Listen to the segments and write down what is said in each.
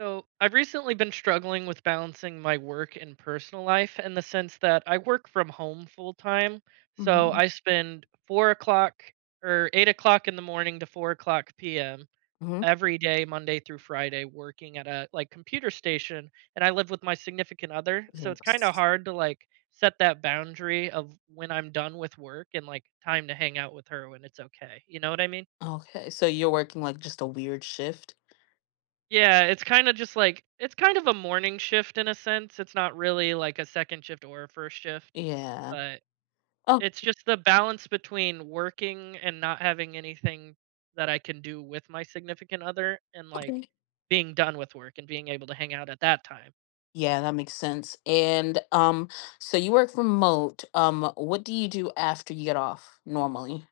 So, I've recently been struggling with balancing my work and personal life in the sense that I work from home full time. So, Mhm. I spend 4 o'clock or 8 o'clock in the morning to 4 o'clock p.m. Hmm. every day, Monday through Friday, working at a like computer station. And I live with my significant other. So, it's kind of Yes. hard to like set that boundary of when I'm done with work and like time to hang out with her when it's okay. You know what I mean? Okay, so you're working like just a weird shift. Yeah, it's kind of a morning shift in a sense. It's not really like a second shift or a first shift, Yeah. but Oh, it's just the balance between working and not having anything that I can do with my significant other and, like, okay. being done with work and being able to hang out at that time. Yeah, that makes sense. And so you work remote. What do you do after you get off normally?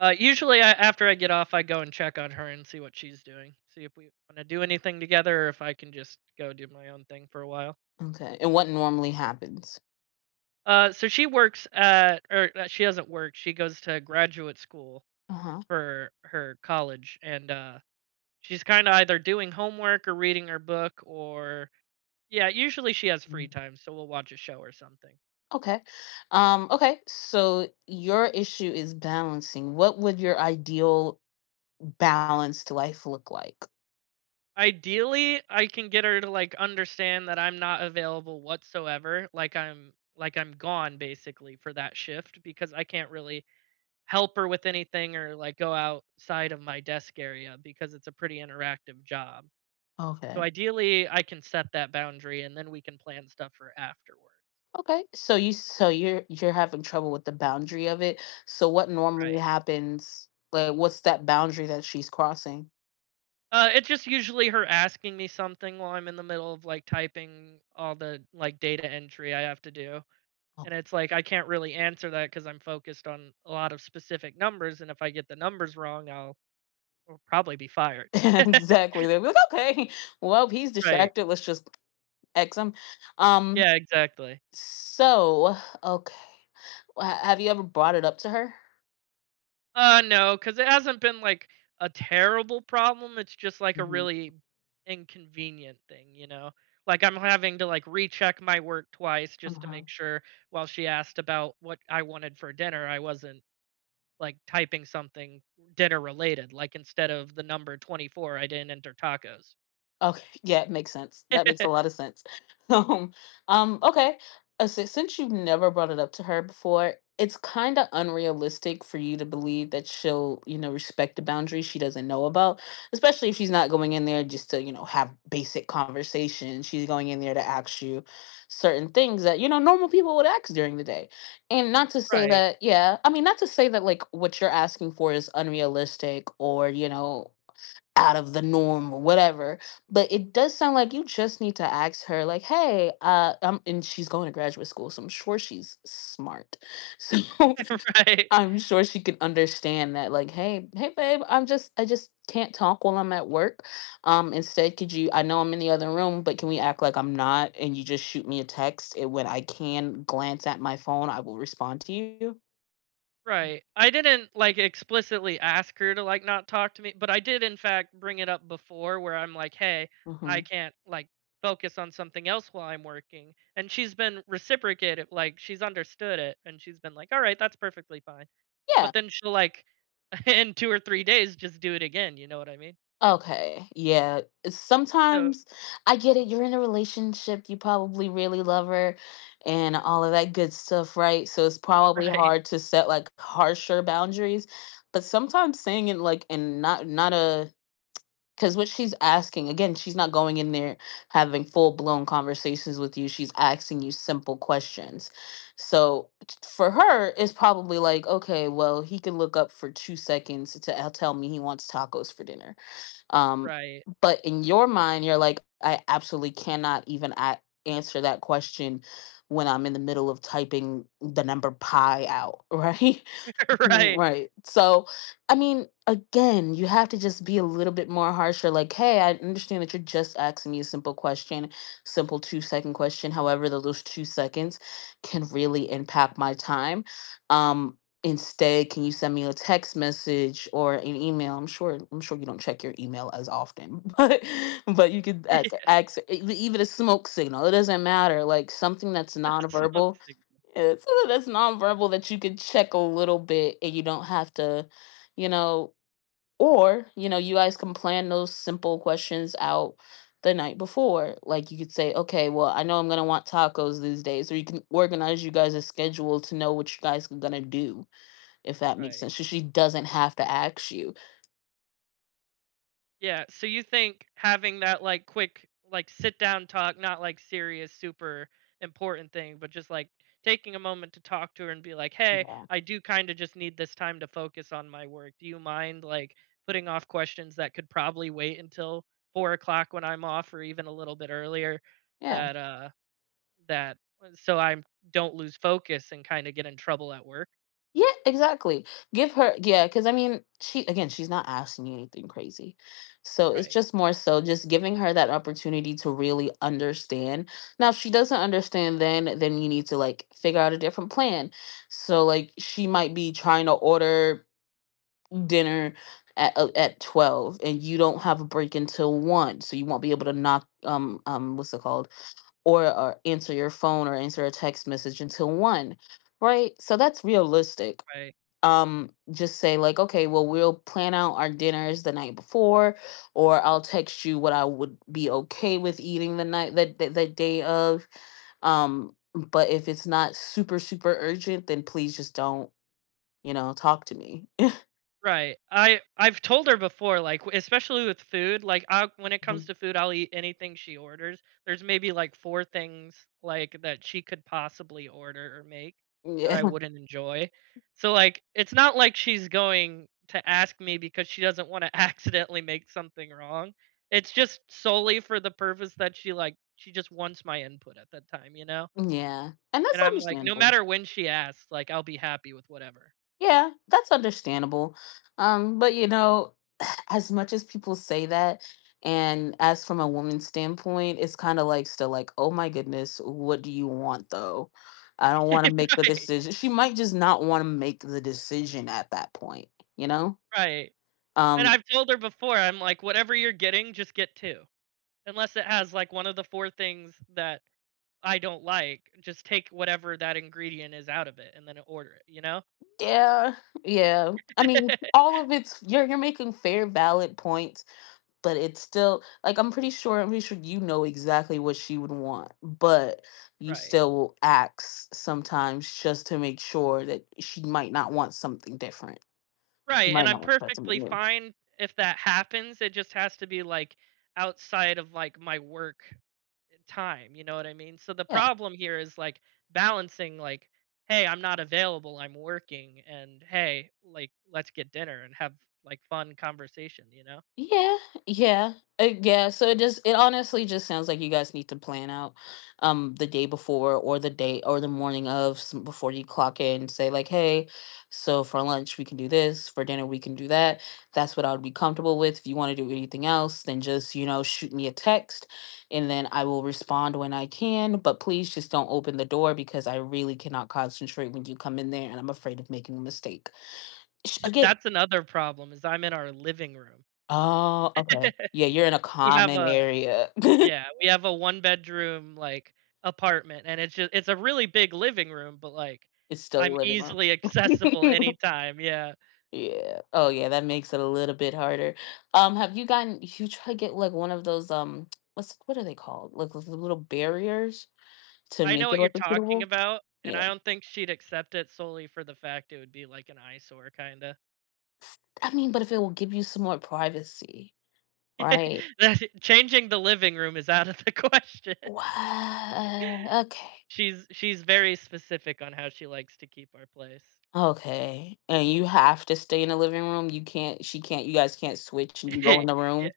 Usually, I after I get off, I go and check on her and see what she's doing, see if we wanna do anything together or if I can just go do my own thing for a while. Okay, and what normally happens? So she works at or, she doesn't work, she goes to graduate school Uh huh. for her college, and she's kind of either doing homework or reading her book, or yeah, usually she has Mm. free time, so we'll watch a show or something. Okay. Okay. So your issue is balancing. What would your ideal balanced life look like? Ideally I can get her to like understand that I'm not available whatsoever, like I'm gone basically for that shift, because I can't really help her with anything or like go outside of my desk area because it's a pretty interactive job. So Okay. ideally I can set that boundary and then we can plan stuff for afterward. Okay. So you're having trouble with the boundary of it. So what normally Right. happens? Like what's that boundary that she's crossing? It's just usually her asking me something while I'm in the middle of like typing all the like data entry I have to do. Oh. And it's like I can't really answer that because I'm focused on a lot of specific numbers. And if I get the numbers wrong, I'll probably be fired. Exactly. They're like, okay, well, he's Right. distracted. Let's just X him. Um, Yeah, exactly. so okay. Have you ever brought it up to her? No, cause it hasn't been, like, a terrible problem, it's just, like, a Mhm. really inconvenient thing, you know? Like, I'm having to, like, recheck my work twice just to make sure while she asked about what I wanted for dinner, I wasn't, like, typing something dinner related, like, instead of the number 24, I didn't enter tacos. Okay, yeah, it makes sense. That makes a lot of sense. Um, okay. Since you've never brought it up to her before, it's kind of unrealistic for you to believe that she'll, you know, respect the boundaries she doesn't know about, especially if she's not going in there just to, you know, have basic conversation. She's going in there to ask you certain things that, you know, normal people would ask during the day. And not to say Right. that, yeah, I mean, not to say that like what you're asking for is unrealistic or, you know, out of the norm or whatever, but it does sound like you just need to ask her like, hey, I and she's going to graduate school, so I'm sure she's smart. So Right. I'm sure she can understand that like, hey babe, I just can't talk while I'm at work. Instead, could you I know I'm in the other room, but can we act like I'm not, and you just shoot me a text, and when I can glance at my phone, I will respond to you. Right. I didn't like explicitly ask her to like not talk to me, but I did in fact bring it up before where I'm like, "Hey, I Mhm. can't like focus on something else while I'm working." And she's been reciprocated, like she's understood it and she's been like, "All right, that's perfectly fine." But then she'll like in 2 or 3 days just do it again, you know what I mean? Okay. Yeah. So, Sometimes I get it. oops, You're in a relationship. You probably really love her and all of that good stuff, right? So it's probably right, hard to set like harsher boundaries. But sometimes saying it like, and not a, because what she's asking, again, she's not going in there having full blown conversations with you. She's asking you simple questions. So for her, it's probably like, okay, well, he can look up for 2 seconds to tell me he wants tacos for dinner. um, right. but in your mind, you're like, I absolutely cannot even answer that question when I'm in the middle of typing the number pi out, right? Mm, Right. right. So, I mean, again, you have to just be a little bit more harsher. Like, hey, I understand that you're just asking me a simple question, simple 2-second question. However, those 2 seconds can really impact my time. Um, Instead, can you send me a text message or an email? I'm sure. I'm sure you don't check your email as often, but you could ask, ask e- even a smoke signal. It doesn't matter. Like something that's Yeah, smoke nonverbal. signal. Yeah, so something that's nonverbal that you could check a little bit and you don't have to, you know, or, you guys can plan those simple questions out the night before. Like you could say, okay, well, I know I'm gonna want tacos these days, or you can organize you guys' a schedule to know what you guys are gonna do, if that makes Right. sense. So she doesn't have to ask you. Yeah, so you think having that, like, quick, like, sit down talk, not, like, serious, super important thing, but just, like, taking a moment to talk to her and be like, "Hey, Yeah. I do kinda just need this time to focus on my work. Do you mind, like, putting off questions that could probably wait until 4 o'clock when I'm off, or even a little bit earlier Yeah. that, that so I don't lose focus and kinda get in trouble at work?" Yeah, exactly. Give her Yeah, because I mean, she, again, she's not asking you anything crazy. So it's Right, just more so just giving her that opportunity to really understand. Now, if she doesn't understand then you need to like figure out a different plan. So like she might be trying to order dinner at 12, and you don't have a break until 1, so you won't be able to knock, what's it called, or answer your phone or answer a text message until 1. Right? So that's realistic. right. Just say like, okay, well, we'll plan out our dinners the night before, or I'll text you what I would be okay with eating the night, the day of. But if it's not super super urgent, then please just don't, talk to me. Right. I've told her before, like especially with food, like I when it comes Mhm. to food, I'll eat anything she orders. There's maybe like four things like that she could possibly order or make that I Yeah. wouldn't enjoy. So like it's not like she's going to ask me because she doesn't want to accidentally make something wrong. It's just solely for the purpose that she just wants my input at that time, you know? Yeah, and that's And I'm like no understandable. matter when she asks, like I'll be happy with whatever. Yeah, that's understandable. But as much as people say that, and as from a woman's standpoint, it's kind of like still like, oh my goodness, what do you want though? I don't want to make the Right. decision. She might just not want to make the decision at that point, you know? Right. And Um, I've told her before, I'm like, "Whatever you're getting, just get 2. Unless it has, like, one of the 4 things that I don't like, just take whatever that ingredient is out of it and then order it," you know? yeah, yeah. I mean, all of it's you're making fair, valid points, but it's still like I'm pretty sure you know exactly what she would want, but you Right. still will ask sometimes just to make sure that she might not want something different. You Right, and might I'm not want to try perfectly something new. fine if that happens. It just has to be, like, outside of, like, my work time, you know what I mean? So the Yeah. problem here is, like, balancing, like, "Hey, I'm not available, I'm working," and, "Hey, like, let's get dinner and have, like, fun conversation," you know? Yeah, yeah, yeah. So it just it honestly just sounds like you guys need to plan out, the day before or the day or the morning of before you clock in. Say like, hey, so for lunch we can do this, for dinner we can do that. That's what I would be comfortable with. If you want to do anything else, then just, you know, shoot me a text, and then I will respond when I can. But please just don't open the door because I really cannot concentrate when you come in there, and I'm afraid of making a mistake. Again. That's another problem is I'm in our living room. Oh, okay. Yeah, you're in a We have common a area. Yeah, we have a one-bedroom, like, apartment, and it's just it's a really big living room, but, like, It's still I'm a living room. easily accessible anytime, yeah. Yeah. Oh, yeah, that makes it a little bit harder. Have you gotten you try to get like one of those what are they called? Like those little barriers to I make know it what you're look talking reputable? about, and Yeah. I don't think she'd accept it solely for the fact it would be, like, an eyesore kinda. I mean, but if it will give you some more privacy, right? That changing the living room is out of the question. What? Okay. She's very specific on how she likes to keep our place. Okay. And you have to stay in the living room. You can't, she can't, you guys can't switch and you go in the Yeah, room.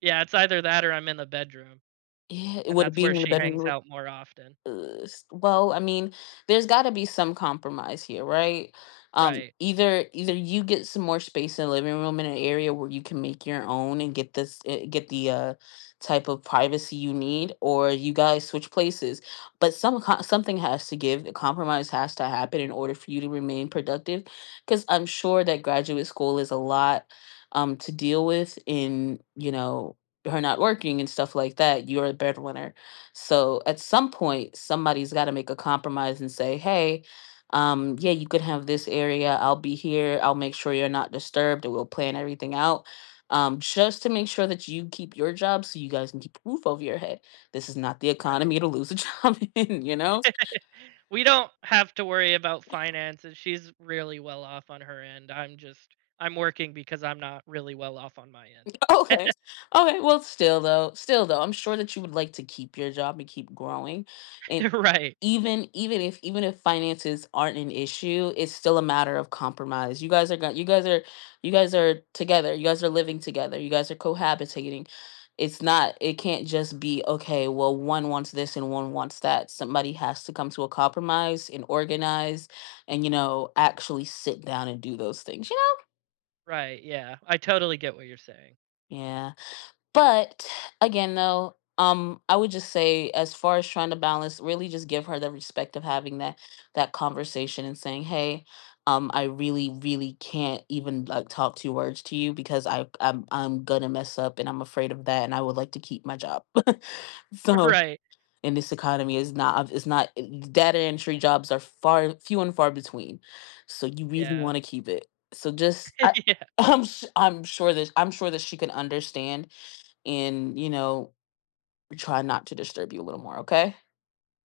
yeah, it's either that or I'm in the bedroom. Yeah. And Would it that's be where in the she hangs bedroom? out more often. Well, I mean, there's got to be some compromise here, right? um Right, either either you get some more space in the living room in an area where you can make your own, and get this, get the type of privacy you need, or you guys switch places. But some something has to give. A compromise has to happen in order for you to remain productive, because I'm sure that graduate school is a lot to deal with, in, her not working and stuff like that, you're a breadwinner. So at some point, somebody's got to make a compromise and say, hey, yeah, you could have this area. I'll be here. I'll make sure you're not disturbed, and we'll plan everything out. Just to make sure that you keep your job so you guys can keep a roof over your head. This is not the right. economy to lose a job in, you know? We don't have to worry about finances, she's really well off on her end, I'm working because I'm not really well off on my end. Okay. Okay. Well, still though, I'm sure that you would like to keep your job and keep growing. Right, Even if finances aren't an issue, it's still a matter of compromise. You guys are together. You guys are living together. You guys are cohabitating. It's not, it can't just be okay, well, one wants this and one wants that. Somebody has to come to a compromise and organize, and, you know, actually sit down and do those things, you know? right, yeah, I totally get what you're saying. Yeah. But again, though, I would just say, as far as trying to balance, really just give her the respect of having that, that conversation and saying, "Hey, I really, really can't even like talk two words to you because I'm gonna mess up and I'm afraid of that, and I would like to keep my job." So. Right, In this economy, is not it's not data entry jobs are far few and far between, so you really yeah. want to keep it. so just I, Yeah. I'm sure that she can understand, and, try not to disturb you a little more, okay.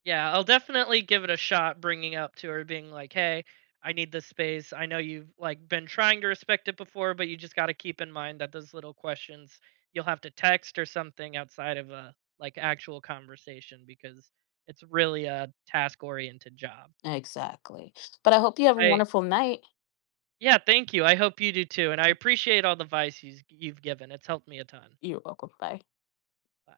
Yeah, I'll definitely give it a shot bringing up to her being like, "Hey, I need this space. I know you've like been trying to respect it before, but you just got to keep in mind that those little questions you'll have to text or something outside of a like actual conversation because it's really a task-oriented job." Exactly. But I hope you have a I wonderful night. Yeah, thank you. I hope you do too, and I appreciate all the advice you've given. It's helped me a ton. You're welcome. Bye. Bye.